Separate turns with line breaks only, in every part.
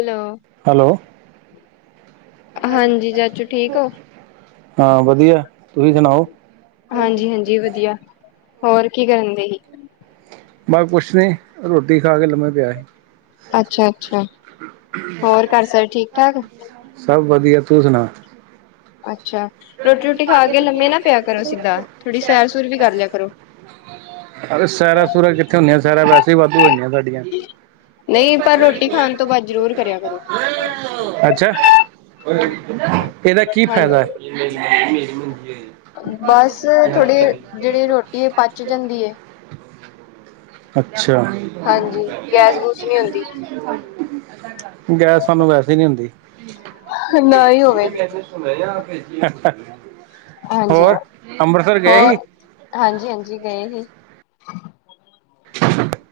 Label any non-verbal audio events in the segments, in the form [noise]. Hello
hello!
ਹਾਂਜੀ ਚਾਚੂ ਠੀਕ ਹੋ !
ਹਾਂ ਵਧੀਆ। ਤੁਸੀ ਸੁਣਾਓ?
ਹਾਂਜੀ ਹਾਂਜੀ ਵਧੀਆ ਹੋਰ, ਕੀ ਕਰਨ ਦੇ ਸੀ?
ਬਸ ਕੁੱਛ ਨੀ। ਰੋਟੀ ਖਾ ਕੇ ਲੰਮੇ ਪਿਆ ਸੀ।
ਅੱਛਾ ਅੱਛਾ ਹੋਰ ਘਰ ਸਾਰੇ ਠੀਕ ਠਾਕ
ਸਭ। ਵਧੀਆ ਤੂੰ ਸੁਣਾ।
ਅੱਛਾ ਰੋਟੀ ਰੋਟੀ ਖਾ ਕੇ ਲੰਮੇ ਨਾ ਪਿਆ ਕਰੋ ਸਿੱਧਾ। ਥੋੜੀ ਸੈਰ ਸੂਰ ਵੀ ਕਰ ਲਿਆ ਕਰੋ।
ਸੈਰਾਂ ਸਰਾ ਕਿੱਥੇ ਹੁੰਦੀਆਂ। ਸੈਰਾਂ ਵੈਸੇ ਵਾਧੂ ਹੋ ਜਾਂਦੀਆਂ ਸਾਡੀਆਂ।
ਨਹੀਂ ਪਰ ਰੋਟੀ ਖਾਣ ਤੋਂ ਬਾਅਦ ਜ਼ਰੂਰ ਕਰਿਆ ਕਰੋ
ਅੱਛਾ। ਇਹਦਾ ਕੀ ਫਾਇਦਾ ਹੈ?
ਹਾਂਜੀ
ਮੇ ਮੰ ਮੇਰੀ ਮੰਜੀ
ਬਸ
ਆ।
ਥੋੜੀ ।।। [unintelligible]
ਅੱਛਾ।
ਹਾਂਜੀ! ! ਗੈਸ ਗੂਸ ਨਹੀਂ ਹੁੰਦੀ।
ਗੈਸ ਸਾਨੂੰ ਵੈਸੇ ਨੀ ਹੁੰਦੀ।
ਨਾ ਹੀ ਹੋਵੇ
ਅਹ ਅਹ।
ਹਾਂਜੀ।
ਸੀ
ਹੋਰ? ਹਾਂਜੀ ਹਾਂਜੀ ਗਏ ਸੀ। ।।।। [unintelligible]
।।। [unintelligible]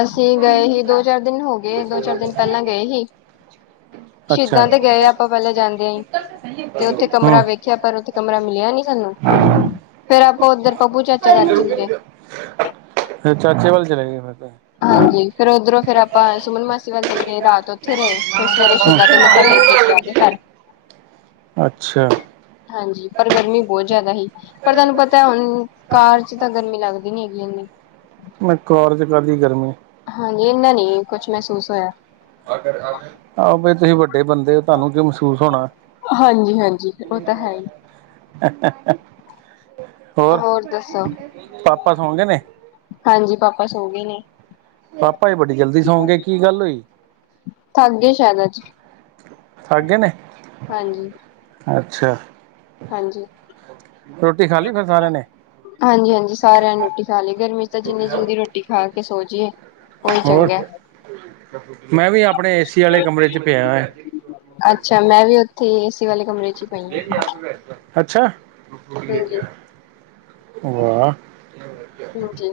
ਅਸੀਂ ਗਏ ਸੀ- ਦੋ ਚਾਰ ਦਿਨ ਹੋ ਗਏ ।ਦੋ ਚਾਰ ਦਿਨ ਪਹਿਲਾਂ ਗਏ ਸੀ।
ਅੱਛਾ
ਸ਼ਹੀਦਾਂ ਤੇ ਗਏ, ਆਪਾਂ ਪਹਿਲਾਂ ਜਾਂਦਿਆਂ ਹੀ। ਤੇ ਉੱਥੇ ਕਮਰਾ
ਹੂੰ
ਵੇਖਿਆ। ਪਰ ਉੱਥੇ ਕਮਰਾ ਮਿਲਿਆ ਨੀ ਸਾਨੂੰ। ਫੇਰ ਆਪਾਂ ਉੱਧਰ ਪੱਪੂ ਚਾਚਾ ਕਰ ਜਾਂਦੇ।
ਫਿਰ, ਚਾਚੇ ਵੱਲ ਚਲੇ ਗਏ ਫਿਰ? ਤੇ
ਹਾਂਜੀ। ਫੇਰ ਉੱਧਰੋਂ, ਫੇਰ ਆਪਾਂ ਸੁਮਨ ਮਾਸੀ ਵੱਲ ਚਲੇ ਗਏ । ਰਾਤ ਉੱਥੇ ਰਹੇ। ਫਿਰ ਸਵੇਰੇ ਸਿੱਧਾ । ਗੇ।
ਅੱਛਾ।
ਹਾਂਜੀ ਪਰ ਗਰਮੀ ਬਹੁਤ ਜ਼ਿਆਦਾ ਹੀ। ਪਰ ਤੁਹਾਨੂੰ ਪਤਾ, ਹੁਣ ਕਾਰ ਚ ਤਾਂ ਗਰਮੀ ਲੱਗਦੀ । ਨੀ ਹੈਗੀ ਇਹਨੀ।
ਮ ਕਾਰ ਚ ਕਾ ਦੀ ਗਰਮੀ।
ਹਾਂਜੀ ।ਇਨਾ ਨੀ, ਕੁਛ ਮਹਿਸੂਸ ਹੋਇਆ।
ਆਹੋ ਬਈ ਤੁਸੀਂ ਵੱਡੇ ਬੰਦੇ ਹੋ, ਤੁਹਾਨੂੰ ਕੀ ਮਹਿਸੂਸ ਹੋਣਾ।
ਹਾਂਜੀ- ਹਾਂਜੀ, ਉਹ ਤਾਂ ਹੈ ਹੀ।
ਹੋਰ ਪਾਪਾ ਸੌਂ ਗੇ ਨੇ।
ਹਾਂਜੀ, ਪਾਪਾ ਸੋ ਗਏ ਨੇ।
ਪਾਪਾ ਜੀ ਬੜੀ ਜਲਦੀ ਸੌਂ ਗੇ, ਕੀ ਗੱਲ ਹੋਈ?
ਥੱਕ ਗਏ ਸ਼ਾਇਦ ਅੱਜ
ਥੱਕ ਗਏ ਨੇ।
ਹਾਂਜੀ।
ਅੱਛਾ।
ਹਾਂਜੀ
ਰੋਟੀ ਖਾ ਲਈ ਫਿਰ ਸਾਰਿਆਂ ਨੇ
-ਹਾਂਜੀ- ਹਾਂਜੀ, ਸਾਰਿਆਂ ਨੇ ਰੋਟੀ ਖਾ ਲਈ। ਤੇ ਜਿੰਨੀ ਜਲਦੀ ਰੋਟੀ ਖਾ ਕੇ ਸੋ ਜੀਏ ।
ਹੋਰ ਮੈਂ ਵੀ ਆਪਣੇ ਏਸੀ ਵਾਲੇ ਕਮਰੇ ਚ ਪਿਆ ਹਾਂ।
ਏ ਸੀ ਵਾਲੇ ਕਮਰੇ ਚ ਹੀ ਪਈ
ਅੱਛਾ।
ਹਾਂ ਹਾਂਜੀ ਹਾਂਜੀ।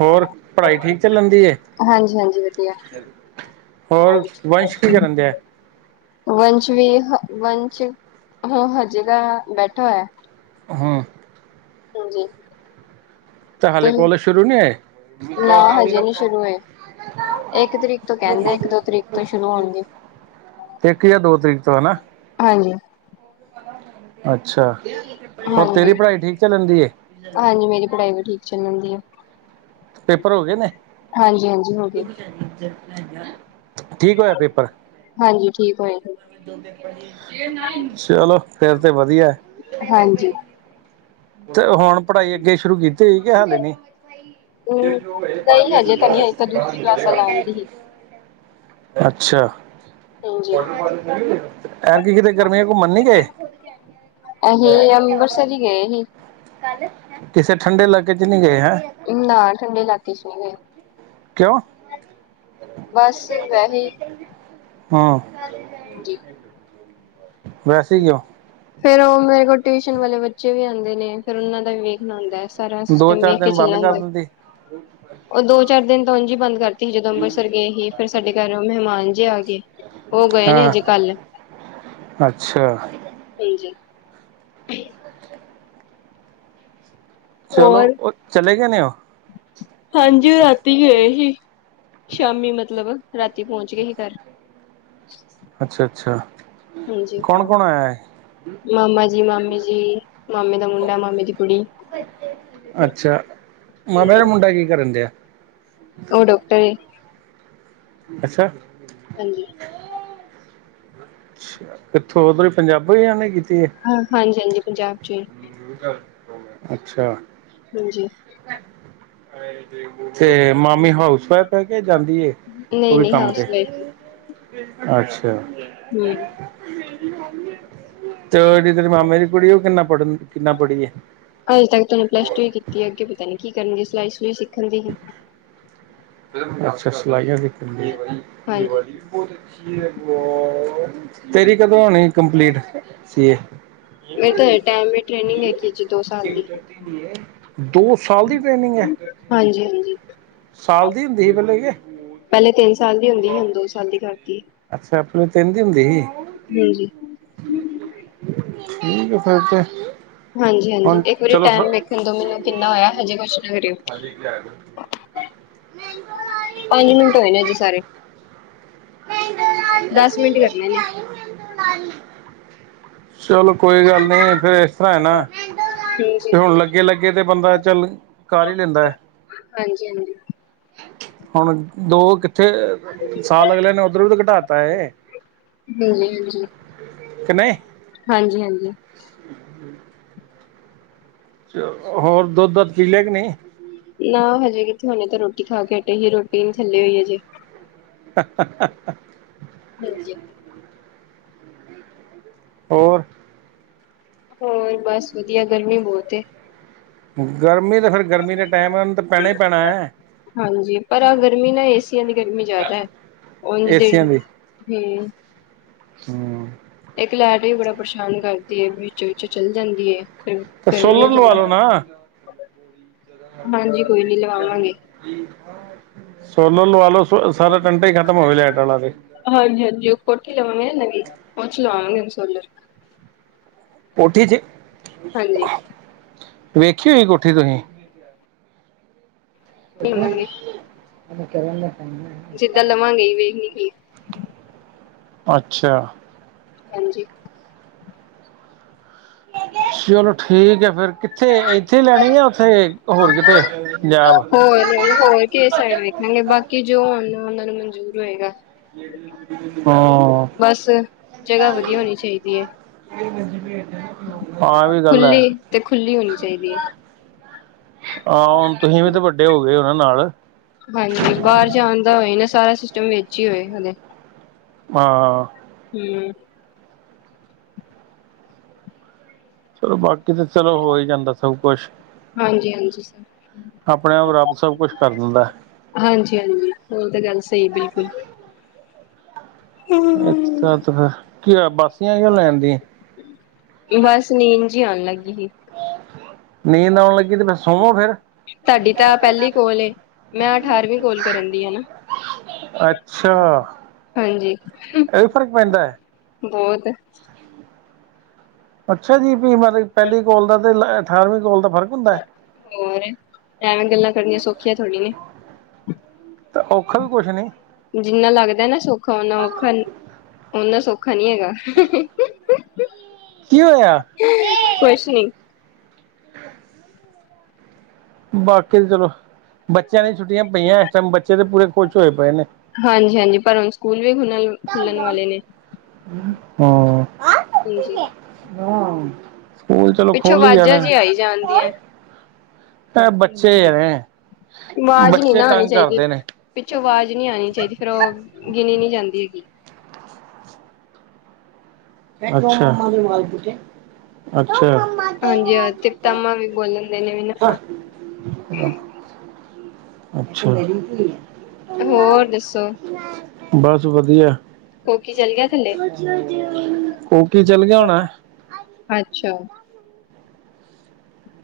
ਹੋਰ ਪੜ੍ਹਾਈ ਠੀਕ ਚੱਲਣ ਦੀ ਏ।
ਹਾਂਜੀ ਹਾਂਜੀ ਵਧੀਆ
ਹੋਰ, ਵੰਸ਼ ਕੀ ਕਰਨ ਦਿਆ
ਵੰਸ਼ ਵੀ ਵੰਸ਼, ਹ ਹਜੇ ਤਾਂ ਬੈਠਾ ਹੋਇਆ।
ਅਹ
ਹਾਂਜੀ,
ਤੇ ਹਾਲੇ ਕੋਲਜ ਸ਼ੁਰੂ ਨਹੀਂ ਹੋਏ
ਨਾ ਹਜੇ ਨਹੀਂ ਸ਼ੁਰੂ ਹੋਏ। ਇੱਕ ਤਰੀਕ ਤੋਂ ਕਹਿੰਦੇ, ਇੱਕ ਦੋ ਤਰੀਕ ਤੋਂ ਸ਼ੁਰੂ ਹੋਣਗੇ।
ਇੱਕ ਜਾਂ ਦੋ ਤਰੀਕ ਤੋਂ ਹੈ ਨਾ।
ਹਾਂਜੀ,
ਅੱਛਾ, ਹੋਰ ਤੇਰੀ
ਹਾਂਜੀ
ਪੜ੍ਹਾਈ ਠੀਕ ਚੱਲਣ ਦੀ ਏ।
ਹਾਂਜੀ ਮੇਰੀ ਪੜ੍ਹਾਈ ਵੀ ਠੀਕ ਚੱਲਣ ਦੀ ਏ,
ਪੇਪਰ ਹੋ ਗਏ ਨੇ
ਹਾਂਜੀ- ਹਾਂਜੀ ਹੋ ਗੇ।
ਠੀਕ ਹੋਇਆ ਪੇਪਰ।
ਹਾਂਜੀ ਠੀਕ ਹੋਏ
ਚਲੋ ਫੇਰ ਤੇ ਵਧੀਆ।
ਹਾਂਜੀ,
ਤੇ ਹੁਣ ਪੜ੍ਹਾਈ ਅੱਗੇ ਸ਼ੁਰੂ ਕੀਤੀ ਹੋਈ, ਕਿ ਹਾਲੇ ਨੀ।
ਹਮ ਨਹੀਂ ਹਜੇ ਤਾਂ ਨਹੀਂ ਹਜੇ ਤਾਂ ਦੂਸਰੀ ਕਲਾਸਾਂ ਲਾਉਣ ਦੀ ਹੀ
[inaudible] ਅੱਛਾ,
ਹਾਂਜੀ
ਐਤਕੀ ਕਿਤੇ ਗਰਮੀਆਂ ਚ ਘੁੰਮਣ ਨੀ ਗਏ।
ਅਸੀਂ ਅੰਬਰਸਰ ਹੀ ਗਏ ਸੀ।
ਕਿਸੇ ਠੰਡੇ ਇਲਾਕੇ ਚ ਨਹੀਂ ਗਏ। ਹੈਂ
ਨਾ ਠੰਡੇ ਇਲਾਕੇ ਚ ਨਹੀਂ ਗਏ।
ਕਿਉਂ?
ਬਸ ਵੈਸੇ
ਹਾਂ,
ਹਾਂਜੀ ਫੇਰ ਉਹ ਮੇਰੇ ਕੋਲ ਟਿਊਸ਼ਨ ਵਾਲੇ ਬੱਚੇ ਵੀ ਆਂਦੇ ਨੇ, ਫਿਰ ਉਹਨਾਂ ਦਾ ਵੀ ਵੇਖਣਾ ਹੁੰਦਾ ਐ।
ਦੋ ਚਾਰ ਦਿਨ ਬੰਦ ਕਰ ਦਿੰਦੀ।
ਉਹ ਦੋ ਚਾਰ ਦਿਨ ਤਾਂ ਉਂਜ ਈ ਬੰਦ ਕਰਤੀ ਸੀ, ਜਦੋਂ ਅੰਬਰਸਰ ਗਏ ਸੀ, ਫਿਰ ਸਾਡੇ ਘਰ ਮਹਿਮਾਨ ਜੇ ਆ ਗਏ। ਉਹ ਗਏ ਨੇ
ਹਾਂ
ਅਜੇ ਕੱਲ੍ਹ।
ਅੱਛਾ,
ਹਾਂਜੀ, [unintelligible]
ਚਲੋ,
ਹੋਰ
ਉਹ ਚਲੇ ਗਏ ਨੇ ਉਹ।
ਹਾਂਜੀ, ਉਹ ਰਾਤੀ ਗਏ ਸੀ। ਸ਼ਾਮੀ ਮਤਲਬ, ਰਾਤੀ ਪਹੁੰਚ ਗਏ ਸੀ ਘਰ।
ਅੱਛਾ- ਅੱਛਾ।
ਹਾਂਜੀ
ਕੌਣ ਕੌਣ ਆਇਆ ਹੈ
ਮਾਮਾ ਜੀ, ਮਾਮੀ ਜੀ ਮਾਮੇ ਦਾ ਮੁੰਡਾ ਮਾਮੇ ਦੀ ਕੁੜੀ
ਮਾਮੇ
ਹਾਂਜੀ,
ਦਾ ਮੁੰਡਾ ਕੀ ਕਰਨ ਦਿਆ ਐ।
ਉਹ ਡੋਕਟਰ ਏ
ਅੱਛਾ
ਹਾਂਜੀ
ਅੱਛਾ ਕਿੱਥੋਂ ਉਧਰੋਂ ਪੰਜਾਬੋਂ
ਹ ਹਾਂਜੀ ਹਾਂਜੀ ਪੰਜਾਬ ਚੋ ਹੀ
ਅੱਛਾ
ਹਾਂਜੀ
ਤੇ ਮਾਮੀ ਹਾਊਸ ਵਾਈਫ ਹੈ ਕੇ ਜਾਂਦੀ ਹੈ ਓ ਵੀ
ਨਈ-ਨਈ
ਕੰਮ ਤੇ
ਹਾਊਸ ਵਾਈਫ
ਅੱਛਾ
ਹਮ
ਤੇ ਉਹ ਜਿਹੜੀ ਤੇਰੇ ਮਾਮੇ ਦੀ ਕੁੜੀ ਉਹ ਕਿੰਨਾ ਪੜ੍ਹਨ ਕਿੰਨਾ ਪੜ੍ਹੀ ਐ
ਅਜੇ ਤੱਕ ਓਹਨੇ ਪਲੱਸ ਟੂ ਹੀ ਕੀਤੀ ਐ ਅੱਗੇ ਪਤਾ ਨੀ ਕੀ ਕਰਨ ਗੀ ਸਿਲਾਈ ਸੁਲਈ ਸਿੱਖਣ ਦੀ ਹੀ।
ਅੱਛਾ ਸਿਲਾਈਆਂ ਸਿੱਖ
ਹਾਂਜੀ,
ਤੇਰੀ ਕਦੋਂ ਹੋਣੀ ਕੰਪਲੀਟ ਸੀ ਏ।
ਮੇਰੇ ਤਾਂ ਹਜੇ ਟਾਈਮ ਏ, ਟ੍ਰੇਨਿੰਗ ਹੈਗੀ ਹਜੇ ਦੋ ਸਾਲ ਦੀ।
ਦੋ ਸਾਲ ਦੀ ਟ੍ਰੇਨਿੰਗ ਐ
ਹਾਂਜੀ-ਹਾਂਜੀ ਪੈਲੇ
[inaudible]
ਤਿੰਨ ਸਾਲ ਦੀ ਹੁੰਦੀ ਹੁਣ ਦੋ ਸਾਲ ਦੀ ਕਰਦੀ
ਅੱਛਾ, ਆਪ ਤਿੰਨ ਦੀ ਸੀ।
[inaudible]
ਠੀਕ ਹੈ ਫਿਰ ਤੇ
ਹਾਂਜੀ-ਹਾਂਜੀ
ਹੁਣ
ਇੱਕ ਵਾਰੀ
ਚਲੋ
ਟੈਮ ਵੇਖਣ ਤੋਂ ਮੈਨੂੰ ਕਿੰਨਾ ਹੋਇਆ ਹਜੇ ਕੁ
ਹਾਂਜੀ ਆ
ਪੰਜ ਮਿੰਟ ਹੋਏ ਨੇ ਜੇ ਸਾਰੇ
[inaudible]
ਦਸ ਮਿੰਟ ਕਰਨੇ ਨੇ।
ਚਲੋ ਕੋਈ ਗੱਲ ਨਹੀਂ ਫਿਰ ਇਸ ਤਰ੍ਹਾਂ ਹੈ ਨਾ
ਹਾਂਜੀ,
ਤੇ ਹੁਣ ਲੱਗੇ ਲੱਗੇ ਤੇ ਬੰਦਾ ਚੱਲ ਕਰ ਹੀ ਲੈਂਦਾ ਹੈ
ਹਾਂਜੀ-ਹਾਂਜੀ,
ਹੁਣ ਦੋ ਕਿੱਥੇ ਸਾਲ ਅਗਲੇ ਦੁੱਧ ਘਟਾਤਾ ਹੈ
ਹਾਂਜੀ-ਹਾਂਜੀ।
ਕਿ ਨਹੀਂ
ਹਾਂਜੀ-ਹਾਂਜੀ।
ਹਮ- ਚ ਹੋਰ ਦੁੱਧ- ਦਦਪੀ ਲਿਆ ਕੇ ਨਹੀਂ
ਨਾ ਹਜੇ ਕਿਥੇ ਹੁਣੇ ਤਾਂ ਰੋਟੀ ਖਾ ਕੇ ਹਟੇ ਹੀ ਰੋਟੀ ਨੀ ਥੱਲੇ ਹੋਈ ਹਜੇ
[inaudible]
[inaudible]
ਹੋਰ-
ਹੋਰ ਬਸ ਵਧੀਆ ਗਰਮੀ ਬਹੁਤ ਐ
ਗਰਮੀ ਤਾਂ ਫੇਰ ਗਰਮੀ ਦੇ ਟਾਈਮ ਉਹ ਨੂੰ ਤਾਂ ਪੈਣਾ ਹੀ ਪੈਣਾ ਹੈ
ਹਾਂਜੀ ਪਰ ਆਹ ਗਰਮੀ ਨਾ ਏਸੀਆਂ ਦੀ ਗਰਮੀ ਜ਼ਿਆਦਾ ਹੈ ਉਹ ਹਮ
ਹਮ-
ਲੈਟ ਵੀ ਬੜਾ ਪਰੇਸ਼ਾਨ ਕਰਦੀ ਹੈਏ ਵਿੱਚ ਵਿਚ ਚੱਲ ਜਾਂਦੀ ਹੈ ਤੇ ਕਈ
ਸੋਲਰ ਲਵਾ ਲੋ ਨਾ
ਲਵਾਵਾਂਗੇ
ਸੋਲਰ ਲਵਾ ਲੋ ਸਾਰਾ ਟੰਟਾ ਹੀ ਖਤਮ ਹੋਵੇ ਲਾਈਟ ਵਾਲਾ ਤੇ
ਹਾਂਜੀ- ਹਾਂਜੀ ਉਹ ਕੋਠੀ ਲਵਾਂਗੇ ਨਵੀ ਪੁਛ ਲਵਾਗੇ ਸੁੱਲ-
ਕੋਠੀ ਚ
ਹਾਂਜੀ
ਵੇਖੀ ਹੋਈ ਕੋਠੀ ਤੁਸੀਂ
[inaudible]
[inaudible]
ਜਿੱਦਾਂ ਲਵਾਂਗੇਈ ਵੇਖ ਨ ਗ
ਅੱਛਾ
ਹਾਂਜੀ
ਚਲੋ ਠੀਕ ਹੈ ਫੇਿਰ ਕਿੱਥੇ ਇੱਥੇ ਲੈਣੀ ਆ ਉੱਥੇ ਹੋਰ ਕਿਤੇ ਪੰਜਾਬ
ਹਗੇ ਬਾਕੀ ਜੋ ਹੋਣ ਉਹਨਾਂ ਨੂੰ ਮਨਜੂਰ ਹੋਏਗਾ ਬਸ
[unintelligible]
ਜਗ੍ਹਾ ਵਧੀਆ
[unintelligible] ਹਾਂ ਇਹ ਵੀ ਗੱਲ ਹੈ
ਖੁਲੀਤੇ ਖੁੱਲੀ ਹੋਣੀ ਚਾਹੀਦੀ ਹੈ
ਹਾਂ ਹੁਣ ਤੁਸੀਂ ਵੀ ਤੇ ਵੱਡੇ ਹੋ ਗਏ ਉਹਨਾਂ ਨਾਲ
ਹਾਂਜੀ ਬਾਹਰ ਜਾਣ ਦਾ ਹੋਏ ਨਾ ਸਾਰਾ ਸਿਸਟਮ ਵਿੱਚ ਹੀ ਹੋਏ ਹ
ਹਾਂ
ਹਮ
ਚਲੋ ਬਾਕੀ ਤਾਂ ਚਲੋ ਹੋ ਹੀ ਜਾਂਦਾ ਸਭ ਕੁਛ
ਹਾਂਜੀ ਹਾਂਜੀ ਸਰ
ਆਪਣੇ ਆਪ ਰੱਬ ਸਭ ਕੁਛ ਕਰ ਦਿੰਦਾ
ਹਾਂਜੀ ਹਾਂਜੀ ਹੋਰ ਤਾਂ ਗੱਲ ਸਹੀ ਬਿਲਕੁਲ
ਅੱਛਾ ਤੇ ਫਰ ਕੀ ਬਾਸੀਆਂ ਕਿਉ ਲੈਣ ਦੀਆਂ
ਬਸ ਨੀਦ ਜੀ ਆਉਣ ਲੱਗੀ ਸੀ
ਨੀਂਦ ਆਉਣ ਲੱਗੀ ਤੇ ਫਿਰ ਸੋਵੋ ਫੇਰ
ਤੁਹਾਡੀ ਤਾਂ ਪਹਿਲੀ ਕੋਲ ਮੈਂ ਅਠਾਰਵੀਂ ਕੋਲ ਕਰਨ ਦੀ ਆ ਨਾ
ਅੱਛਾ
ਹਾਂਜੀ
ਇਹ ਵੀ ਫ਼ਰਕ ਪੈਂਦਾ ਹੈ
ਬਹੁਤ
ਅੱਛਾ ਜੀ ਵੀ ਮਤਲਬ ਪਹਿਲੀ ਕੋਲ ਦਾ ਤੇ ਅਠਾਰਵੀਂ ਕੋਲ ਦਾ ਫ਼ਰਕ ਹੁੰਦਾ ਹੈ
ਹੋਰ ਐਵੇਂ ਗੱਲਾਂ ਕਰਨੀਆਂ ਸੌਖੀੀਆਂ ਥੋੜੀਆਂ
ਤੇ ਔਖਾ ਵੀ ਕੁਛ ਨੀ
ਜਿੰਨਾ ਲੱਗਦਾ ਨਾ ਸੌਖਾ ਓਨਾ ਔਖਾ ਓਨਾ ਸੌਖਾ ਖਾ ਨਹੀਂ ਹੈਗਾ
ਕੀ ਹੋਇਆ
ਕੁਛ ਨੀ
ਬਾਕੀ ਚਲੋ ਬੱਚਿਆਂ ਨੇ ਛੁੱਟੀਆਂ ਪਈਆਂ ਇਸ ਟਾਈਮ ਬੱਚੇ ਤੇ ਪੂਰੇ ਖੁਸ਼ ਹੋਏ ਪਏ ਨੇ
ਹਾਂਜੀ ਹਾਂਜੀ ਪਰ ਹੁਣ ਸਕੂਲ ਵੀ ਖੁੱਲਣ ਖੁੱਲਣ ਵਾਲੇ ਨੇ
ਹਾਂ
ਹਾਂਜੀ
ਸਕੂਲ ਚਲੋ
ਪਿੱਛੋਂ
ਖੋਲ ਹੀ
ਆਵਾਜ਼ਾਂ
ਜਾਣੇ
ਜੀ ਆਈ ਜਾਂਦੀਆਂ
ਇਹ ਬੱਚੇ ਨੇ
ਆਵਾਜ਼ ਨੀ
ਬੱਚੇ
ਨਾ ਆਣੀ
ਤੰਗ
ਚਾਹੀਦੀ
ਕਰਦੇ ਨੇ
ਪਿੱਛੋਂ ਆਵਾਜ਼ ਨਹੀਂ ਆਣੀ ਚਾਹੀਦੀ ਫੇਰ ਉਹ ਗਿਣੀ ਨੀ ਜਾਂਦੀ ਹੈਗੀ
[unintelligible] ਅੱਛਾ
ਹਾਂਜੀ ਹਾਂ [unintelligible] ਵੀ ਬੋਲਣ ਦੇ ਨੇ ਵੀ
ਅਛਾ
ਹੋਰ ਦੱਸੋ
ਬਸ ਵਧੀਆ
ਕੋਕੀ ਚੱਲ ਗਿਆ ਥੱਲੇ
[inaudible] ਉਹ ਕੀ ਚੱਲ ਗਿਆ ਹੋਣਾ
ਅੱਛਾ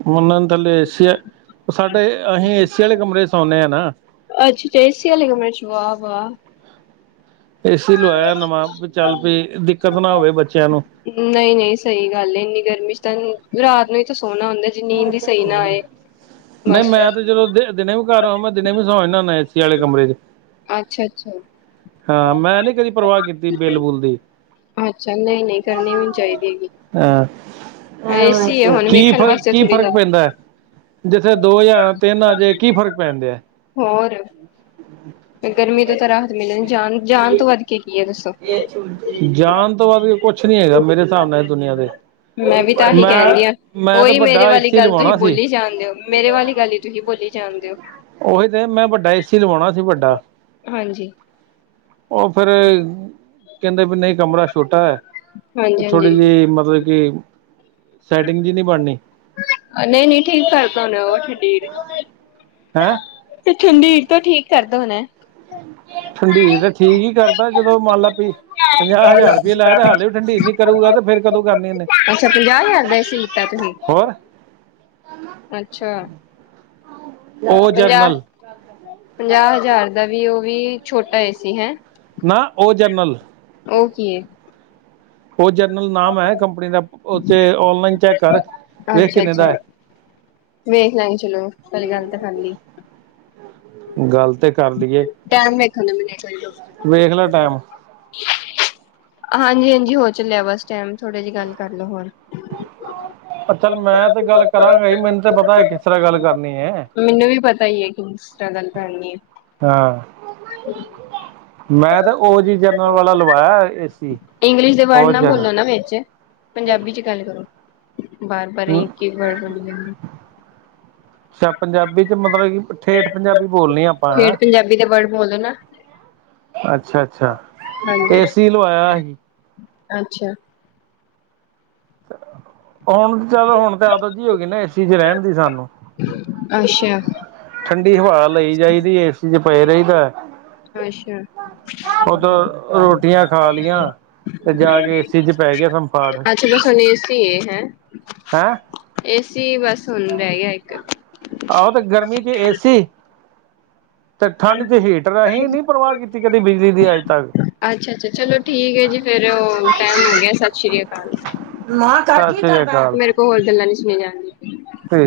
ਮੰਨਣ ਥੱਲੇ ਏਸ਼ ਸਾਡੇ ਅਸੀਂ ਏ ਸੀ ਵਾਲੇ ਕਮਰੇ ਸੋਣੇ ਆ ਨਾ
ਅੱਛਾ ਏ ਸੀ ਵਾਲੇ ਕਮਰੇ ਚ ਵਾਹ ਵਾਹ
ਏਸੀ ਲਵਾਇਆ ਨਵਾਂ ਵੀ ਚੱਲ ਵੀ ਦਿੱਕਤ ਨਾ ਹੋਵੇ ਬੱਚਿਆਂ ਨੂੰ
ਨਹੀਂ ਨਹੀਂ ਸਹੀ ਗੱਲ ਏ ਇੰਨੀ ਗਰਮੀ ਚ ਤਾਂ ਰਾਤ ਨੂੰ ਹੀ ਤਾਂ ਸੋਹਣਾ ਹੁੰਦਾ ਜੇ ਨੀਂਦ ਹੀ ਸਹੀ ਨਾ ਆਏ
ਨਹੀਂ
ਬਸ
ਮੈਂ ਤੇ ਜਦੋ ਦੇ ਦਿਨੇ ਵੀ ਘਰ ਆ ਮੈਂ ਦਿਨੇ ਵੀ ਸੌ ਜਾਣਾ ਹੁਣਾ ਏਸੀ ਵਾਲੇ ਕਮਰੇ ਚ
ਅੱਛਾ ਅੱਛਾ
ਹਾਂ ਮੈਂ ਨੀ ਕਦੀ ਪਰਵਾਹ ਕੀਤੀ ਬੇਲਬੁਲ ਦੀ
ਅੱਛਾ ਨਹੀਂ ਨਹੀਂ ਕਰਨੀ ਹੋਣੀ ਚਾਹੀਦੀ ਹੈਗੀ
ਹਾਂ
ਏਸੀ ਹੈ ਹੁਣ
ਕੀ
ਵੇਖਣ
ਫਰ
ਵਾਸਤੇ
ਫਰਕ
ਥੋੜ੍ਹੀ
ਫ਼ਰਕ
ਲ
ਪੈਂਦਾ ਹੈ ਜਿੱਥੇ ਦੋ ਜਾਂ ਤਿੰਨ ਆਜੇ ਕੀ ਫ਼ਰਕ ਪੈਂਦੇ ਹੈ
ਹੋਰ
[inaudible]
ਗਰਮੀ ਤੋਂ ਤਾਂ ਰਾਹਤ ਮਿਲਣੀ ਜਾਨ ਜਾਾਨ ਤੋਂ ਵੱਧ ਕੇ ਕੀ ਹੈ ਦੱਸੋ
ਜਾਣ ਤੋਂ ਬਾਅਦ ਕੁਛ ਨੀ ਹੈਗਾ ਮੇਰੇ ਹਿਸਾਬ ਨਾਲ ਦੁਨੀਆਂ ਦੇ
ਮੈਂ ਵੀ ਤਾਂ ਇਹੀ ਕਹਿਣਦੀ ਹਾਂ
ਮੈਂ ਤਾਂ
ਉਹੀ ਮੇਰੇ
ਵੱਡਾ
ਵਾਲੀ
ਏਸੀ
ਗੱਲ ਤੁਸੀਂ
ਲਵਾਉਣਾ ਸੀ।
ਬੋਲੀ ਜਾਣਦੇ ਹੋ ਮੇਰੇ ਵਾਲੀ ਗੱਲ ਹੀ ਤੁਸੀਂ ਬੋਲੀ ਜਾਣਦੇ ਹੋ
ਉਹੀ ਤੇ ਮੈਂ ਵੱਡਾ ਏਸੀ ਲਵਾਉਣਾ ਸੀ ਵੱਡਾ
ਹਾਂਜੀ
ਉਹ ਫਿਰ ਕਹਿੰਦੇ ਵੀ ਨਹੀਂ ਕਮਰਾ ਛੋਟਾ ਹੈ
ਹਾਂਜੀ ਹਾਂਜੀ
ਥੋੜ੍ਹੀ ਜਿਹੀ ਮਤਲਬ ਕਿ ਸੈਟਿੰਗ ਜੀ ਨਹੀਂ ਬਣਨੀ
ਨਹੀਂ ਨਹੀਂ ਠੀਕ [unintelligible] ਡਰ
ਹੈਂ
ਤੇ ਠੰਡੀਰ ਤੋਂ ਠੀਕ ਕਰਦਾ ਹੋਣਾ
ਠੰਡੀਰ ਤਾਂ ਠੀਕ ਹੀ ਕਰਦਾ ਜਦੋਂ ਮੰਨ ਲਾ ਪੀ ਪੰਜਾਹ ਹਜ਼ਾਰ ਰੁਪਈਆ ਲਾਇ ਤੇ ਹਾਲੇ ਵੀ ਠੰਡੀਰ ਨੀ ਕਰੂਗਾ ਤੇ ਫੇਰ ਕਦੋਂ ਕਰਨੀ ਇੇ
ਅੱਛਾ ਪੰਜਾਹ ਹਜ਼ਾਰ ਦਾ ਏਸੀ ਲਿੱਤਾ ਤੁਸੀਂ
ਹੋਰ
ਅੱਛਾ
ਉਹ
ਪੰਜਾਹ
ਜਰਨਲ
ਪੰਜਾਹ ਹਜ਼ਾਰ ਦਾ ਵੀ ਉਹ ਵੀ ਛੋਟਾ ਸੀ ਹੈਂ
ਨਾ ਉਹ ਜਰਨਲ
ਉਹ ਕੀ ਏ
ਉਹ ਜਰਨਰਲ ਨਾਮ ਹੈ ਕੰਪਨੀ ਦਾ ਉ ਓਨਲਾਈਨ ਚੈੱਕ ਕਰ ਵੇਖ
ਅੱਛਾ
ਕਿੰਨੇ ਦਾ
ਅੱਛਾ
ਹੈ
ਵੇਖ ਲੈਗ ਚ ਖਾਲੀ
ਗੱਲ ਤੇ ਕਰ
ਟਾਈਮ ਵੇਖਣ ਦੋ ਮੈਨੂੰ
ਵੇਖ ਲੈ ਟੈਮ
ਹਾਂਜੀ ਹਾਂਜੀ ਹੋ ਚੱਲਿਆ ਬਸ ਟਾਈਮ ਥੋੜੇ ਜਿਹੀ ਗੱਲ ਕਰ ਲੋ ਹੋਰ
ਅ ਚੱਲ ਮੈਂ ਤੇ ਗੱਲ ਕਰਾਂਗਾ ਮੈਨੂੰ ਤਾਂ ਪਤਾ ਹੈ ਕਿਸ ਤਰ੍ਹਾਂ ਗੱਲ ਕਰ
ਮੈਨੂੰ ਵੀ ਪਤਾ ਹੀ ਹੈ ਕਿੰ ਸਟਰਗਲ ਕਰਨੀ ਹੈ
ਹਾਂ ਮੈਂ ਤੇ ਉਹ ਜਿਹੀ ਜਰਨਲ ਵਾਲਾ ਲਵਾਇਆ ਇਸ
ਇੰਗਲਿਸ਼ ਦੇ ਵਰਡ ਨਾ ਬੋਲੋ ਨਾ ਵਿੱਚ ਪੰਜਾਬੀ ਚ ਗੱਲ ਕਰੋ ਬਾਰ ਬਾਰ
ਹ
ਇੱਕ ਹੀ ਵਰਡ ਬੋਲੀ ਜਾਂਦੇ
ਅਛਾ ਪੰਜਾਬੀ ਚ ਮਤਲਬ ਕਿ ਠੇਠ ਪੰਜਾਬੀ ਬੋਲਣੀ ਆ ਆਪਾਂ ਹੈਂ
ਫੇਰ ਪੰਜਾਬੀ ਦੇ ਵਰਡ ਬੋਲੋ ਨਾ
ਅੱਾ ਅੱਛਾ ਅੱਛਾ
ਹਾਂਜੀ
ਏਸੀ ਲਵਾਇਆ ਸੀ
ਅੱਛਾ
ਹੁਣ ਚੱਲ ਹੁਣ ਤੇ ਆਦ ਜਿ ਹੋ ਗਈ ਨਾ ਏਸੀ ਚ ਰਹਿਣ ਦੀ ਸਾਨੂੰ
ਅੱਛਾ
ੀ ਹਵਾ ਲਈ ਜਾਈਦੀ ਏਸੀ ਚ ਪਏ ਰਹੀਦਾ
ਅੱਛਾ
ਉਓਦੋਂ ਰੋਟੀਆਂ ਖਾ ਲਈਆਂ ਤੇ ਜਾ ਕੇ ਏਸੀ ਚ ਪੈ ਗਿਆ ਸੰਫਾੜ
ਅੱਛਾ ਬਸ ਹੁਣ ਏਸੀ ਏ ਹੈਂ
ਹੈਂ
ਏਸੀ ਬਸ ਹੁਣ ਰਹਿ ਗਿਆ ਇੱਕ
ਆਹੋ ਤੇ ਗਰਮੀ ਚ ਏਸੀ ਤੇ ਠੰਡ ਚ ਹੀਟਰ ਅਸੀਂ ਨਹੀਂੀ ਪਰਵਾਹ ਕੀਤੀ ਕਦੀ ਬਿਜਲੀ ਦੀ ਅੱਜ ਤੱਕ
ਅੱਛਾ ਅੱਛਾ ਚਲੋ ਠੀਕ ਹੈ ਜੀ ਫੇਿਰ ਟਾਈਮ ਹੋ ਗਿਆ ਸਤਿ ਸ੍ਰੀ ਅਕਾਲ
ਸਤਿ ਸ੍ਰੀ ਅਕਾਲ
ਮੇਰੇ ਕੋਲ ਹੋਰ ਗੱਲਾਂ ਨੀ ਸੁਣੀਆਂ ਜਾਣਗਆਂ
ਤੇ